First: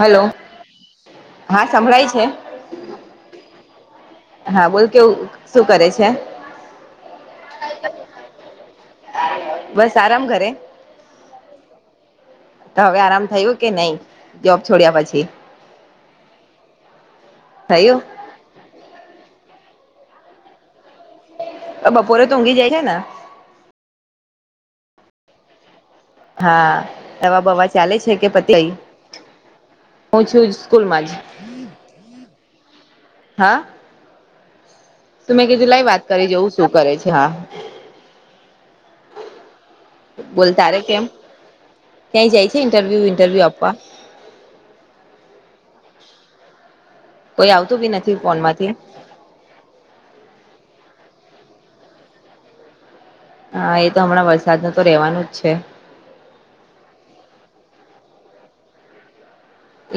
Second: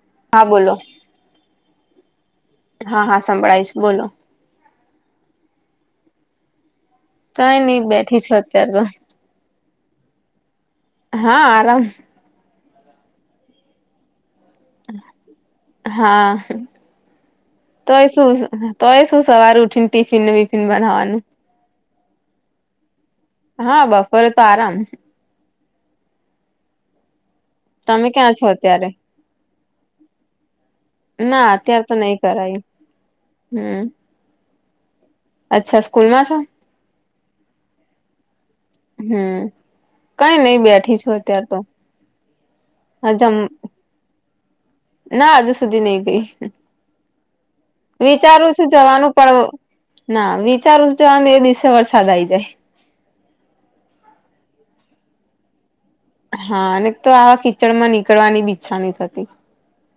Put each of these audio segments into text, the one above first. Hello હા બોલો હા સંભળાય છે. હા, હા સંભળાય છે બોલો. હા બોલ કેવું શું કરે છે? કઈ નહીં બેઠી છું અત્યારે તો. બસ આરામ કરે. હા આરામ તો હવે આરામ થયું કે નહી જોબ છોડ્યા પછી. હા થયું તોય શું તોય શું સવાર ઉઠી ને ટિફિન ને વિફિન બનાવવાનું. બપોરે તો ઊઘી જાય છે ને. હા બપોરે તો આરામ છે. હા દવા બવા ચાલે તમે છે કે ક્યાં છો પતિ ગઈ. અત્યારે હું છું સ્કૂલમાં જ ના અત્યારે તો નહી કરાયું હા? હમ તો મેં કીધું અચ્છા લાય વાત સ્કૂલમાં કરી છો જેવું શું કરે છે હા. હમ. કઈ બોલ નઈ તારે બેઠી કેમ છું અત્યારે તો ક્યાંય જાય છે ઇન્ટરવ્યુ હજમ ઇન્ટરવ્યુ આપવા ના હજુ સુધી નઈ ગઈ કોઈ આવતું બી નથી વિચારું છું ફોનમાંથી જવાનું પડ ના વિચારું જો આને એ દિવસે વરસાદ આઈ જાય. હા એ તો હમણાં વરસાદ તો રહેવાનું જ છે. હા અને તો આવા કીચડ માં નીકળવાની બી ઈચ્છા નઈ થતી.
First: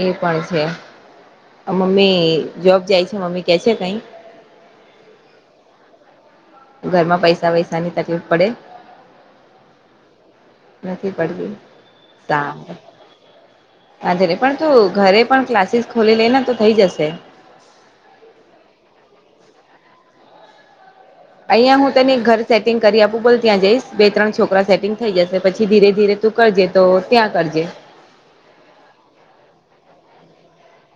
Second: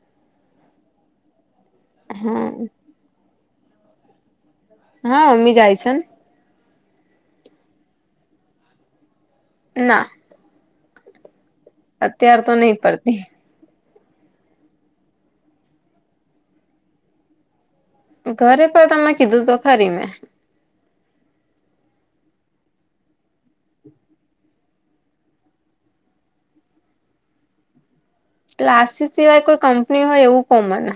એ પણ છે મમ્મી હા જોબ જાય છે મમ્મી કે છે કઈ. હા મમ્મી જાય છે. ઘરમાં પૈસા વૈસા ની તકલીફ પડે? ના. નથી પડતી. અત્યાર તો નહી પડતી. હાજરે પણ તું ઘરે પણ ક્લાસીસ ખોલી લે ને તો થઈ જશે. ઘરે પણ તમને કીધું તો ખરી મેં. અહિયાયા હું તને એક ઘર સેટિંગ કરી આપું બોલ ત્યાં જઈશ બે ત્રણ છોકરા સેટિંગ થઈ જશે પછી ધીરે ધીરે તું કરજે તો ત્યાં કરજે. કલાસીસ સીવાય કોઈ કંપની હોય એવું કો મને.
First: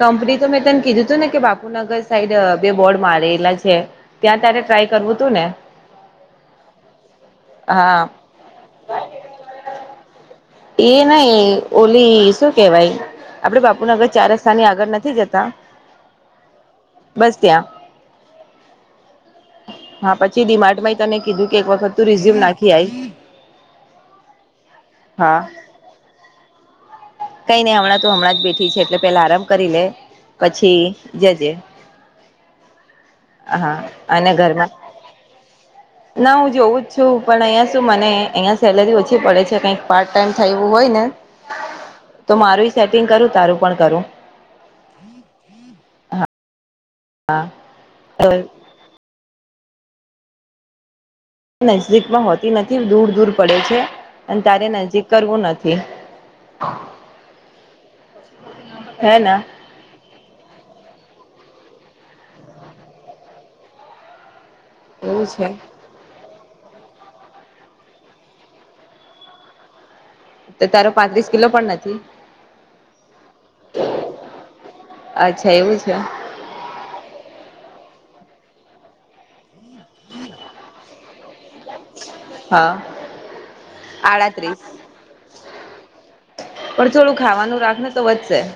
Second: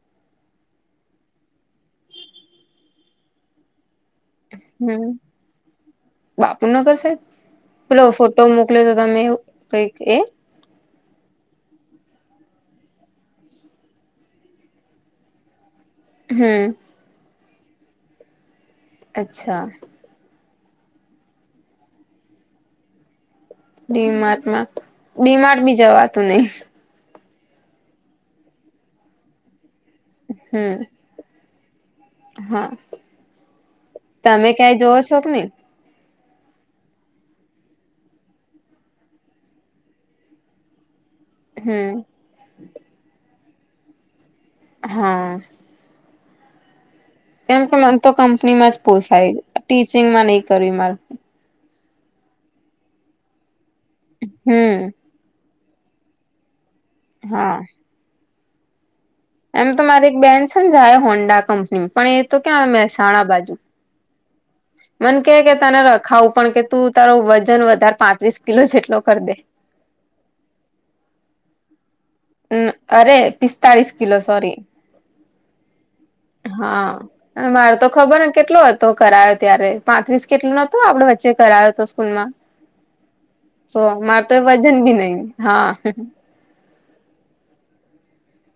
કંપની તો મેં તને કીધું હતું ને કે બાપુનગર સાઈડ બે બોર્ડ મારેલા છે. ત્યાં તારે ટ્રાય હમ કરવું તું ને બાપુનગર સાઈડ હા પેલો ફોટ મોકલે તો તમે કઈક એ? એ નહી ઓલી શું કેવાય આપડે બાપુ ના નગર ચાર રસ્તાની આગળ નથી જતા હમ. બસ ત્યા. અચ્છા. હા પછી ડિમાર્ટમાં તને કીધું કે એક વખત તું રિઝુયમ નાખી આય. ડીમાર્ટમાં હા ડીમાર્ટ બી જવાતું નઈ. કઈ નહી હમણાં તો હમણાં જ બેઠી છે એટલે પેલા આરામ કરી લે હમ પછી જજે. હા હા અને તમે ઘરમાં ક્યાંય જોવો છો કે નહી ના હું જોવું જ છું પણ અહીંયા શું મને અહીંયા સેલરી ઓછી પડે છે કંઈક પાર્ટ ટાઈમ થાય એવું હોય ને. હમ્મ. તો મારું સેટિંગ કરું તારું પણ કરું. હા. કેમ કે મને તો કંપની માં જ પોસાય ટીચિંગમાં નહી કરવી માર. નજદીકમાં હોતી નથી દૂર દૂર પડે છે અને તારે હમ નક કરવું નથી. હા. હે ના? એમ તો મારી એક બેનડ છે ને જાય હોન્ડા કંપની પણ એ તો ક્યાં આવે મહેસાણા બાજુ. મને એવું કે છે કે તને રખાવું પણ કે તું તારો વજન વધારે પાંત્રીસ કિલો જેટલો કરી દે. તો તારો પાંત્રીસ કિલો પણ નથી? હ અરે પિસ્તાળીસ કિલો સોરી. અચ્છા એવું છે. હા. મારે તો ખબર ને કેટલો હતો કરાયો ત્યારે પાંત્રીસ કેટલું નતું આપડે વચ્ચે કરાયો તો સ્કૂલમાં, હા તો મારે તો આડત્રીસ વજન ભી નહી હા. પણ થોડું ખાવાનું રાખ તો વધશે.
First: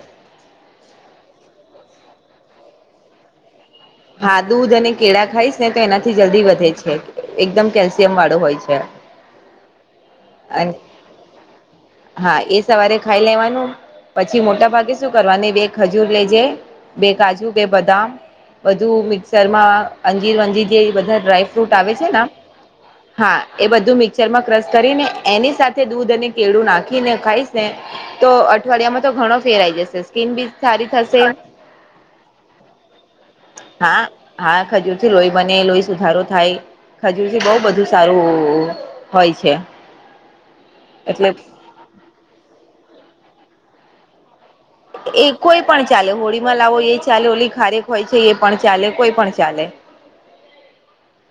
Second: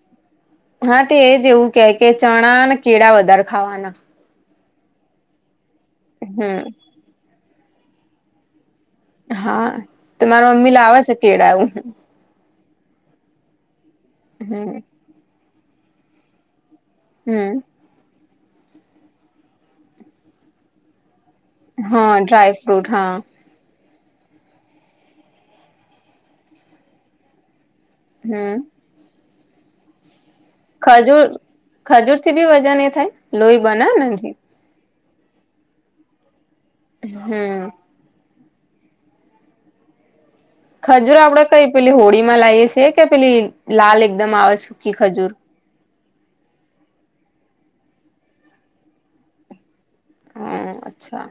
હા તે એજ એવું કે કે ચણા ને કેળા વધારે ખાવાના. હા દુધ અને કેળા ખાઈશ ને તો એનાથી જલ્દી હમ વધે છે એકદમ કેલ્શિયમ વાળો હોય છે. હા તો મારા અને મમ્મી લાવે છે કેળા એવુ. હા એ સવારે ખાઈ લેવાનું પછી મોટા હમ ભાગે શું કરવાનું બે ખજૂર લેજે બે કાજુ, હમ બે બદામ બધું મિક્સર માં અંજીર વંજીર જે બધા ડ્રાય ફૂટ આવે છેન હા ડ્રાયફ્રૂટ હા. એ બધું મિક્ચરમાં ક્રશ કરીને એની સાથે દૂધ અને કેળું નાખીને ખાઈશ ને તો હમ અઠવાડિયામાં તો ઘણો ફેર આઈ જશે સ્કીન બી સારી ખજૂર થશે ખજૂર થી બી વજન એ થાય લોહી બનેન એનથી. ખજૂર થી લોહી બને, લોહી સુધારો થાય ખજૂર થી બહ હમ બધું. સારું હોય છે. ખજૂર એટલે આપડે કઈ પેલી હોળી માં લાઈએ છીએ કે પેલી લાલ એકદમ આવે છે. એ કોઈ પણ ચાલે હોળીમાં લાવો એ ચાલે હોલી ખારેક હોય છે એ પણ ચાલે કોઈ પણ ચાલે. હ અચ્છા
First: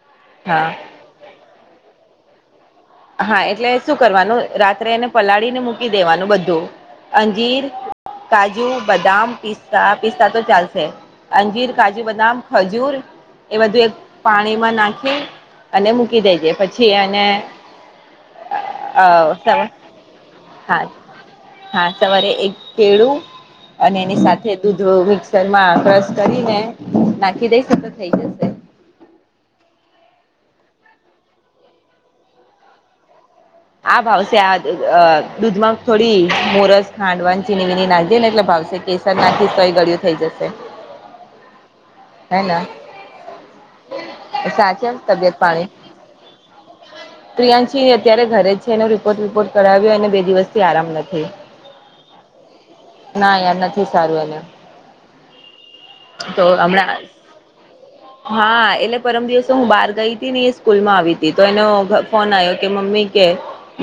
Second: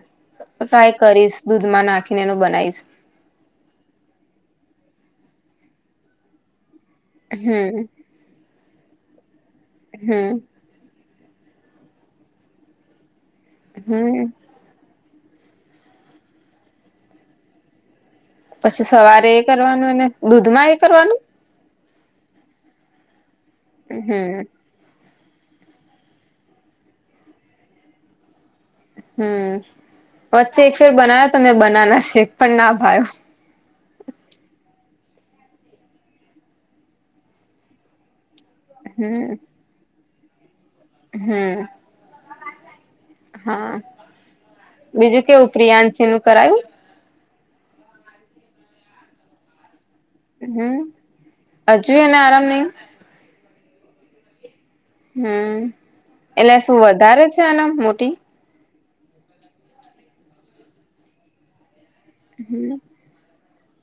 હા ટ્રાય કરીશ દૂધમાં નાખીને એનું બનાવીશ. હા એટલે શું કરવાનું રાત્રે એને પલાળીને મૂકી દેવાનું બધું અંજીર હમ કાજુ, બદામ, પિસ્તા, પિસ્તા હમ તો ચાલશે. અંજીર, કાજુ, બદામ, ખજૂર એ બધું એક પાણી હમ પાણીમાં નાખી અને મૂકી દેજે પછી અને પછી સવારે એ કરવાનું એને, દૂધમાં એ હા કરવાનું? હા સવારે એક કેળું અને એની હમ સાથે દૂધ મિક્સર માં ક્રશ કરીને નાખી દઈશતો થઈ જશે. હમ્મ, વચ્ચે એક ફેર બનાયો તો મેં બનાના શેખ પણ ના ભાય્યો. આ ભાવશે આ દૂધમાં થોડી મોરસ ખાંડ વાન ચીની વિની નાખ દે ને એટલે ભાવશે. કેસર નાથી સય ગળિઓ થઈ જશે. હમ્મ. હેને? હા, બીજું તબિયત કેવું પાણી પ્રિયાંશિ નું કરાયું? પ્રિયાંશી અત્યારે ઘરે છે એનો રિપોર્ટ વિપોર્ટ કરાવ્યો અને દિવસ થી હમ આરામ નથી, હજુ એને આરામ નહી ના યાર નથી સારું એને. હમ્મ, તો એટલે શું હમણાં વધારે છે આના મોટી? હા એટલે પરમ દિવસો હું બહાર ગઈ હતી ને એ સ્કૂલ માં આવી હતી તો એનો ફોન આવ્યો કે હમ મમ્મી કે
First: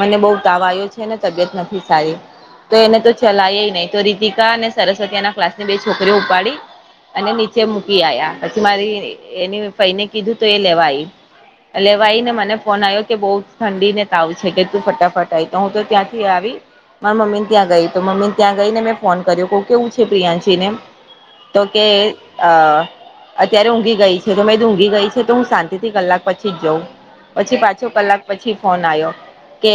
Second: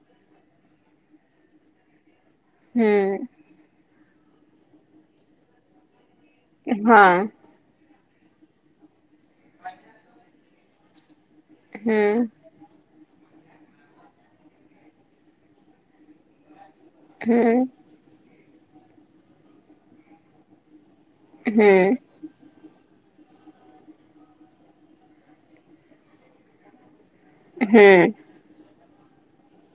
મને બઉ તાવ આવ્યો છેને તબિયત નથી સારી તો એને તો હમ ચલાય નહી તો રીતિકા અને સરસ્વતી એના ક્લાસની બે છોકરીઓ ઉપાડી હા અને નીચે મૂકી આયા પછી મારી એની ફઈને કીધું તો એ લેવા આઈ લેવા હમ આવી ને મને ફોન આવ્યો કે બઉ ઠંડી ને તાવું છે કે તું ફટાફટ આવી તો હું તો ત્યાંથી આવી મારા મમ્મી ને હમ ત્યાં ગઈ તો મમ્મી ત્યાં ગઈને મેં ફોન કર્યો કહું કેવું છે પ્રિયાંશીને તો હમ કે આ અત્યારે ઊંઘી ગઈ છે તો મે ઊઘી ગઈ છે તો હું શાંતિથી કલાક પછી જ જઉં પછી પાછો હમ કલાક પછી ફોન આવ્યો કે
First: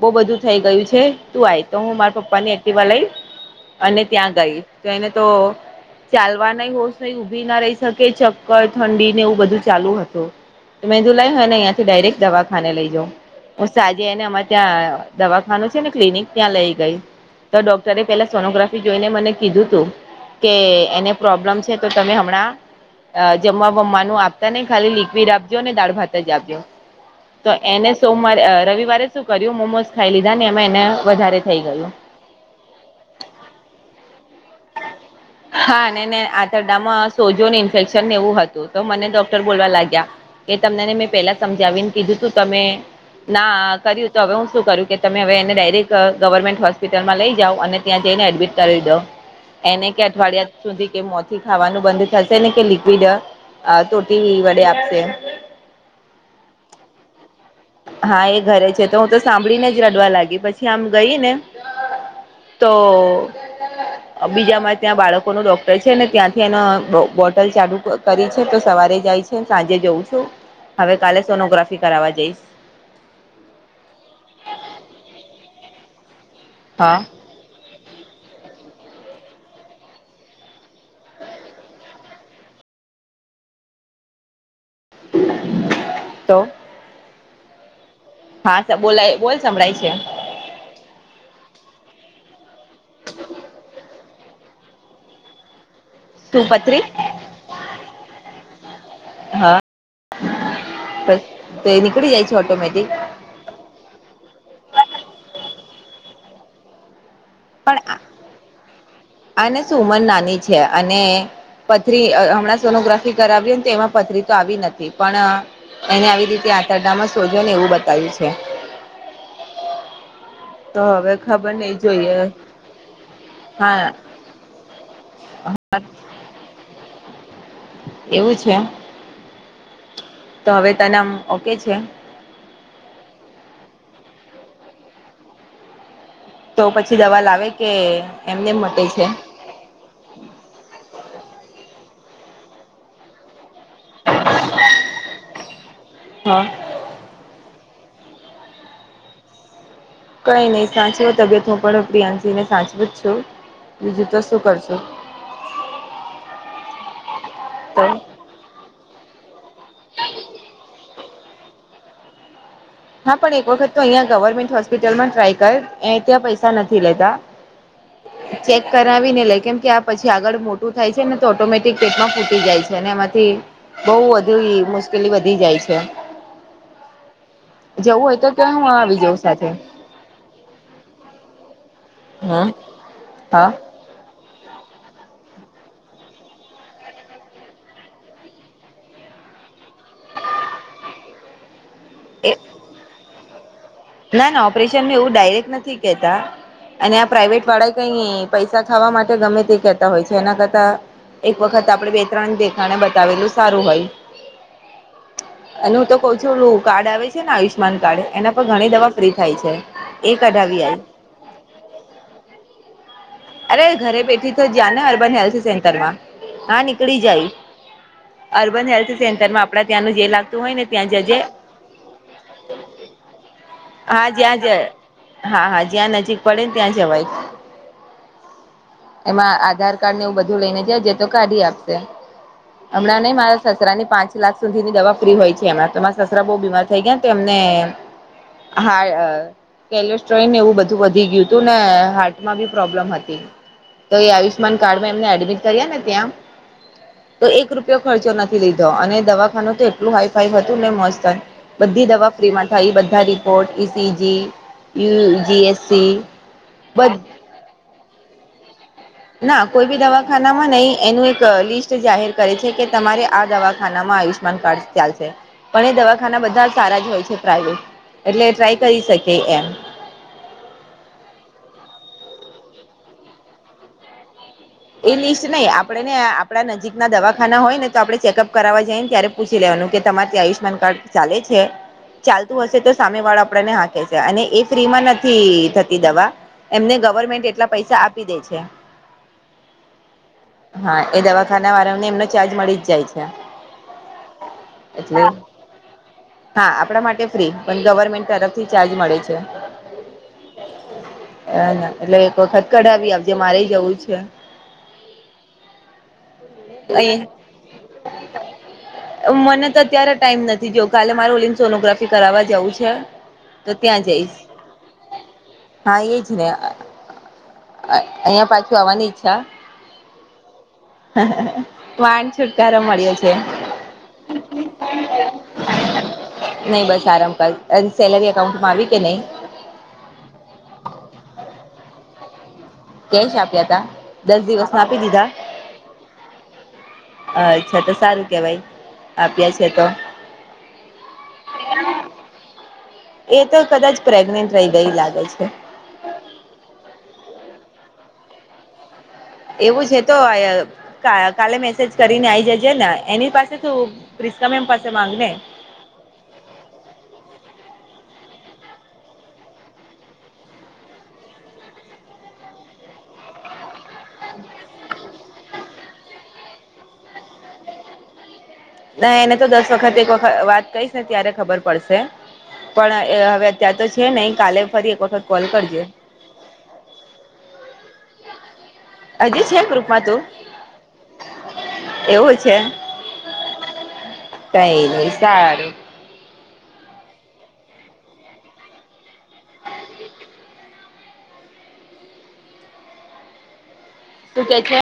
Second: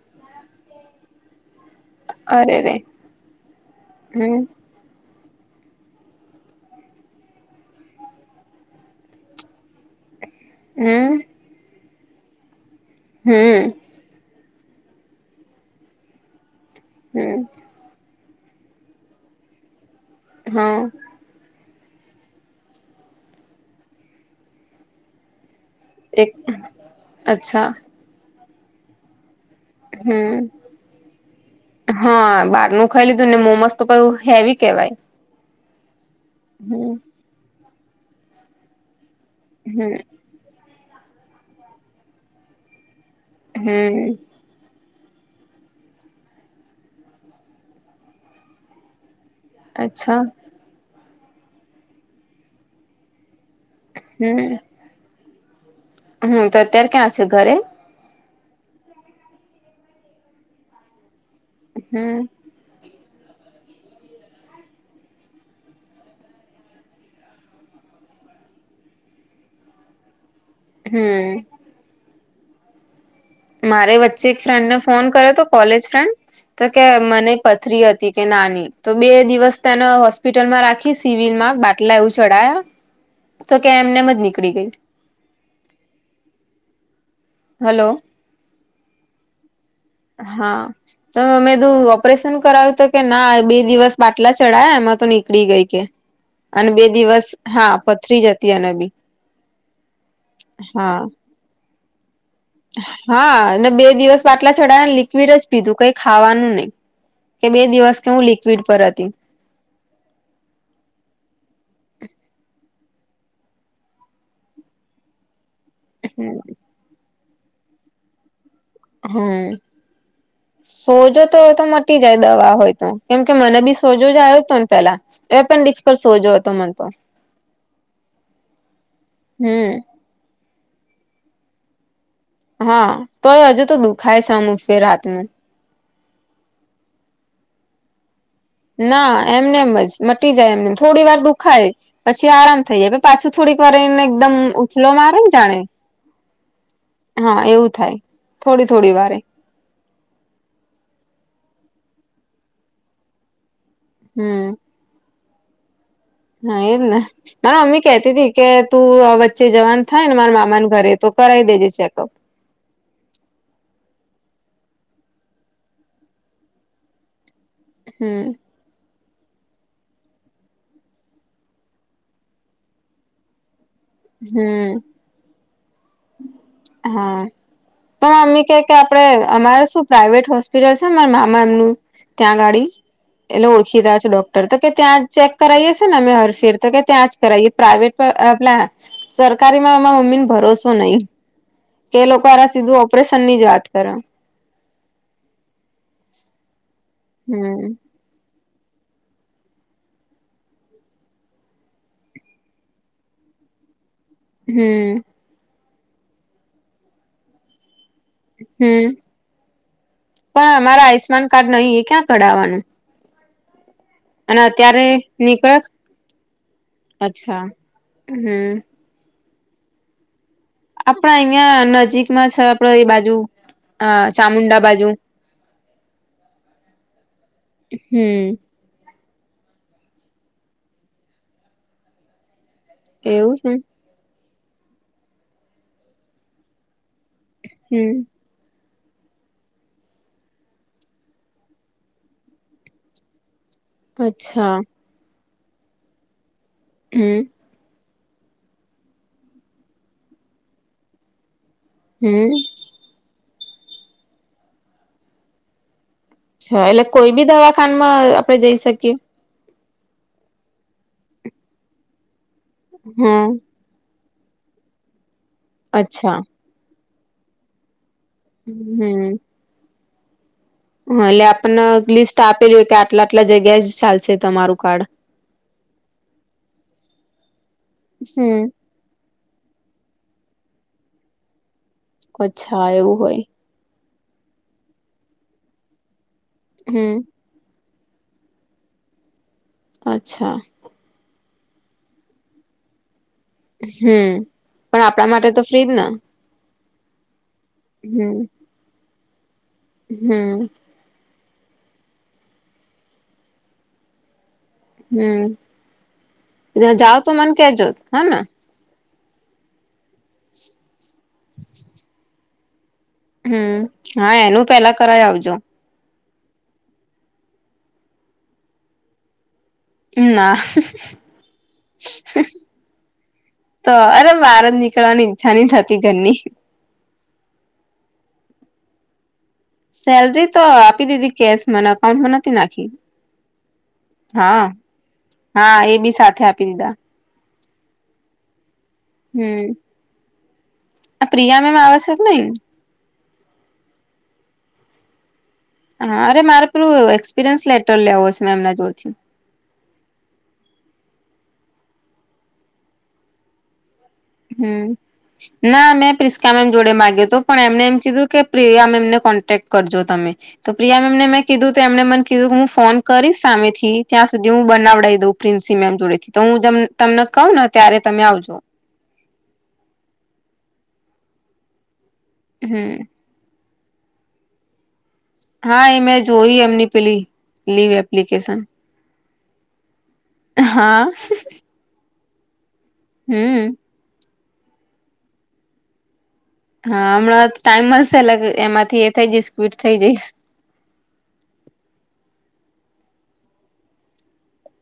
બહુ બધું થઈ ગયું છે તું આય તો હું મારા પપ્પા ની અરે રે એક્ટિવા લઈ અને ત્યાં હમ ગઈ તો એને તો ચાલવા નઈ હોશ નહી ઊભી ના રહી શકે ચક્કર ઠંડી ને એવું બધું ચાલુ હતું મેંદુ હમ લાઈ હોય ને અહીંયા થી ડાયરેક્ટ દવાખાને લઈ જઉં હમ હું સાજી જે એને અમારે ત્યાં દવાખાનું છે ને ક્લિનિક ત્યાં લઈ ગઈ હમ્મ. તો ડોક્ટરે પેલા સોનોગ્રાફી જોઈને મને કીધું તું કે હા ને પ્રોબ્લમ છે તો તમે હમણા જમવા બમવાનું આપતા નઈ ખાલી લિક્વિડ આપજો ને દાળ ભાત જ એક આપજો તો અચ્છા એને સોમવારે રવિવારે શું કર્યું મોમોઝ ખાઈ લીધા હમ ને અમે એને વધારે થઈ ગયું હા બહાર નું ખાઈ લીધું ને મોમોસ તો હેવી કેવાય. હા ને આંતરડામાં હમ સોજોને ઇન્ફેક્શન એવું હતું. તો મને ડોક્ટર બોલવા હમ લાગ્યા એ તમનેને મેં પેલા સમજાવીને કીધું તું તમે ના હમ કર્યું તો હવે હું શું કરીશ કે તમે હવે એને ડાયરેક્ટ ગવર્મેન્ટ હોસ્પિટલમાં લઈ જાઓ અને ત્યાં જઈને એડમિટ કરી દો. એને કે અચ્છા અઠવાડિયા સુધી કે મોથી ખાવાનું બંધ થશે ને કે લિક્વિડ અ થો થી વળ્યા આપશે. હમ્મ તો અત્યારે ક્યાં છે ઘરે? હા એ ઘરે છે તો હું તો સાંભળીને જ રડવા લાગી પછી આમ ગઈ ને હમ્મ. તો બીજામાં ત્યાં બાળકોનું ડોક્ટર છે ને ત્યાંથી એનો બોટલ ચાલુ કરી છે તો સવારે જાય છે. સાંજે જોઉં છું હવે કાલે હમ સોનોગ્રાફી કરાવા જઈશ. મારે વચ્ચે એક ફ્રેન્ડને ફોન કર્યો હતો કોલેજ ફ્રેન્ડ તો કે હા મને પથરી હતી કે નાની તો બે દિવસ તેને હોસ્પિટલમાં રાખી સિવિલ માં બાટલા એવું ચઢાયા તો ક્યાં એમને મ જ નીકળી ગઈ. તો હલો. હા તો બોલાય બોલ સંભળાય છે. હા. તો મેધું ઓપરેશન કરાવ્યું તો કે ના બે દિવસ બાટલા ચઢાયા એમાં તો નીકળી ગઈ કે શું અને પથરી બે દિવસ હા પથરી જતી અને બી હા હા. બસ તો નીકળી જાય છે ઓટોમેટિક હા બે દિવસ બાટલા ચઢાવને લિક્વિડ જ પીધું કઈ ખાવાનું નહી. કે બે દિવસ પણ કે હું લિક્વિડ પર હતી. આને સુમન નાની છે અને પથરી હમણાં સોનોગ્રાફી કરાવી ને તો એમાં પથરી તો આવી નથી પણ એને આવી રીતે આંતરડામાં સોજો ને એવું બતાવ્યું છે. હમ્મ. તો હવે સોજો તો ખબર હોય તો નહી મટી જાય જોઈએ દવા હોય તો કેમ કે મને બી હા સોજો જ આવ્યો તો ન પેલા એપેન્ડિકસ પર સોજો હતો મન તો એવું છે. હમ. તો હવે તને અમ ઓકે છે. હા તો હજુ તો દુખાય સામુ ફે રાતનું તો પછી દવા લાવે કે. એમને મટે છે ના એમનેમ જ મટી જાય એમને થોડી વાર દુખાય પછી આરામ થઈ જાય એ વળી પાછું. થોડીક વાર એને એકદમ ઉછલો મારે જાણે હા હા એવું થાય થોડી થોડી વારે. કઈ નહી સાચવો તબિયત હું પણ પ્રિયાંશ ને સાચવું જ છું બીજું તો શું હમ કરશું. હા એ ને તારી તો મમ્મી કેતી હતી. કે તું વચ્ચે જવાન થાય ને મારા મામા ન ઘરે તો કરાવી દેજે ચેકઅપ હા પણ એક વખત તો અહીંયા ગવર્મેન્ટ હોસ્પિટલમાં ટ્રાય કર એ ત્યાં પૈસા નથી લેતા. હમ. ચેક કરાવી ને લે કેમ કે આ પછી આગળ મોટું થાય છે ને તો ઓટોમેટિક પેટમાં ફૂટી જાય છે અને એના માંથી બઉ વધુ હમ મુશ્કેલી વધી જાય છે. હા જવું હોય પણ તો મમ્મી કે હું કે આવી આપડે જઉં સાથે અમારે શું. પ્રાઈવેટ હોસ્પિટલ છે મારા મામા નુ ત્યાં હમ વાળી એટલે હા ઓળખીતા છે ડોક તો કે ત્યાં ચેક કરાઇ હશે ને મે હરશીલ તો ત્યાં જ કરાવએ પ્રાઇવેટ પ્લા સરકારીમાં મારા મમ્મી ને ભરોસો તો નહી કે લોકો એ હારા સીધું ઓપરેશન ની જ વાત કરે. ના ના ઓપરેશન એવું ડાયરેક્ટ નથી કહેતા અને આ પ્રાઈવેટ હમ વાળા કઈ. પૈસા ખાવા માટે ગમે તે કેહેતા હોય છે એના કરતા એક વખત આપડણે બે ત્રણ દેખાડે બતાવેલું સારું હોય. હમ. અને હું તો કઉ છું ઓલુ કાર્ડ આવે છે ને આયુષ્યમાન કાર્ડ એના પણ ઘણી હમ દવા ફ્રી થાય છે એ કઢાવી આઈ કાડૅ નહી ઇ ક્યાં કઢાવવાનું અરે ઘરે બેઠી તો જયા ને અર્બન હેલ્થ નીકળે સેન્ટર માં હા નીકળી જાય અચ્છા હમ અર્બન હેલ્થ સેન્ટરમાં આપડાે ત્યાંનું જે લાગતું હોય ને ત્યાં જજે આપણા અહિયાં નજીકમાં છે આપડે ઇ બાજુ હ હા જ્યાં ચામુંડા બાજુ જીયા હા હા જ્યાં નજીક પડે ન ત્યાં જવાય. હમ્મ. એમાં આધાર કાર્ડ ને એવું બધું લેઈને જાજે તો કાઢી આપશે. અમણાં નઈ એવું મારા છે સસરા ની પાંચ લાખ સુધીની દવા ફ્રી હોય છે હમણા તો માર સસરા બો બીમાર થઈ ગયા તો એમને હમ આ હા કેલોઇસ્ટ્રોઇન ને એવું બધું વધી ગ્યું તું ને હાર્ટમાં બી પ્રોબ્લમ હત. તો એ અચ્છા આયુષમાન કાર્ડ મા એમેને એડબીટ કર્યા ને ત્યાં હમ્મ. તો એક રૂપયો ખર્ચો નથી લીધો અને દવાખાનું તો એટલું હાઈ ફાઈ હતું ને મસ્ત. બધ્ધી દવા હમ ફ્રીમાં થાય ઇ બધ્ધા રિપોર્ટ ઈ સીજી ઇલજી એસ સી. છા એટલે કોઈ બી દવાખાનમાં આપડે જઈ શકીએ. ના કોઈ બી દવાખાનામાં નઈ એનું એક લિસ્ટ જાહેર કરે છે કે તમારે આ હમ દવા આનામાં આયુષમાન કાર્ડ ચાલશે પણ એ અચ્છા દવાખાના બધા સારા જ હોય છે પ્રાઇવેટ એટલે ટ્રાય કરી શકીએ એમ હ લે આપને લિસ્ટ આપેલી ઓય કે આટલા આટલે જગ્યે જ ચાલશે તમારું કાર્ડ એ લિસ્ટ નઈ આપણેને આપણા નજીકના દવાખાના હોય ને તો આપણે ચેકઅપ હમ કરાવા જઈ ત્યારે પૂછી લેવાનું કે તમાર જે આયુષમાન કાર્ડ ચાલે છે ચાલતું હશે અચ્છા તો એવું સામે હોય વાળા આપળેને હા કેય છે અને એ ફ્રી માં નથી થતી દવા એમને હમ ગવર્મેન્ટ એટલા પૈસા આપી દે છે. અચ્છા. હા એ દવાખાના વાળાઓને એમનો ચાર્જ મળી જ જાય છે. હમ્મ, પણ એટલે આપળા માટે તો ફ્રી જ ન હા, આપડા માટે ફ્રી પન ગવર્મેન્ટ તરફથી ચાર્જ મળે છે. હમ્મ. એ એટલે એક વખત કઢાવી આવજે મારેયએ જવું છે હમ્મ, ત્યાં જાવ તો મન કેજો હને. અઉ મને તો અત્યારે ટાઈમ નથી જો કાલે મારુ ઓલીનું સોનોગ્રાફી કરાવા જવું છે. તો હમ્મ, ત્યાં જઈશ હા એનું પેલા કરાય આવજો. હા એજ ને અ-અ-અ અ અહીંયા પાછું આવાની ઈચ્છા ના વાન છુટકારો મળ્યો. છે તો અરે-રે-રે બાર જ નીકળવાની ઈચ્છા ની થતી ઘરની નઈ બસ આરામ કર અન સેલેરી અકાઉન્ટમાં આવી કે નઈ? સેલરી તો આપી દીધી કેશ મને અકાઉનમાં નથી નાખી. કેશ આપ્યા તા દસ હઅ-અ દિવસમાં આપી દીધા હા આ એ બી સાથે આપી દીધા. અચ્છા તો સારું કેવાય આપ્યા છે હમ તો આ પ્રિયા મેમ આવે છે કે નઈ? એ તો કદાચ પ્રેગ્નેન્ટ રઈ ગઈ લાગે છે. હા અરે મારે પેલું-લું એક્સપિરિયન્સ લેટર લેવો છ મેમના જોડથી એવું છે તો અય કાલ કાલે મેસેજ કરીને આઈ જજે ને એની પાસે શું હમ્મ. ના મેં પ્રિસ્કા મેમ જોડે માગ્યો તો પણ એમને એમ કીધું કે પ્રિયા મેમને કોન્ટેક કરજો તમે તો પ્રિયા મેમને મેં કીધું તો એમને મન કીધું હું ફોન કરીશ સામેથી ત્યાં સુધી હું બનાવડાઈ દઉં પ્રિન્સી મેમ જોડે થી તો હું તમ તમને કઉંને ત્યારે તમે આવજો. ના એને તો દસ વખત એક વખત વાત કહીશને ત્યારે ખબર પડશે હમ પણ એ હવે ત્યાં તો છે નઈ કાલે ફરી એક વખત કોલ કરજે હા એ મેં જોવી એમની પેલી લીવ એપ્લિકેશન. અજી છે ગ્રુપમાં તું? હાઅ-હ-હ એવું છે. હમ-મ-મ કઈ નહી, સારું. હા, હમણાં તો ટાઈમ મળશે અલગ એમાંથી એ થઈ જઈશ ક્વિટ થઇ જઈશ. શું કહે છે?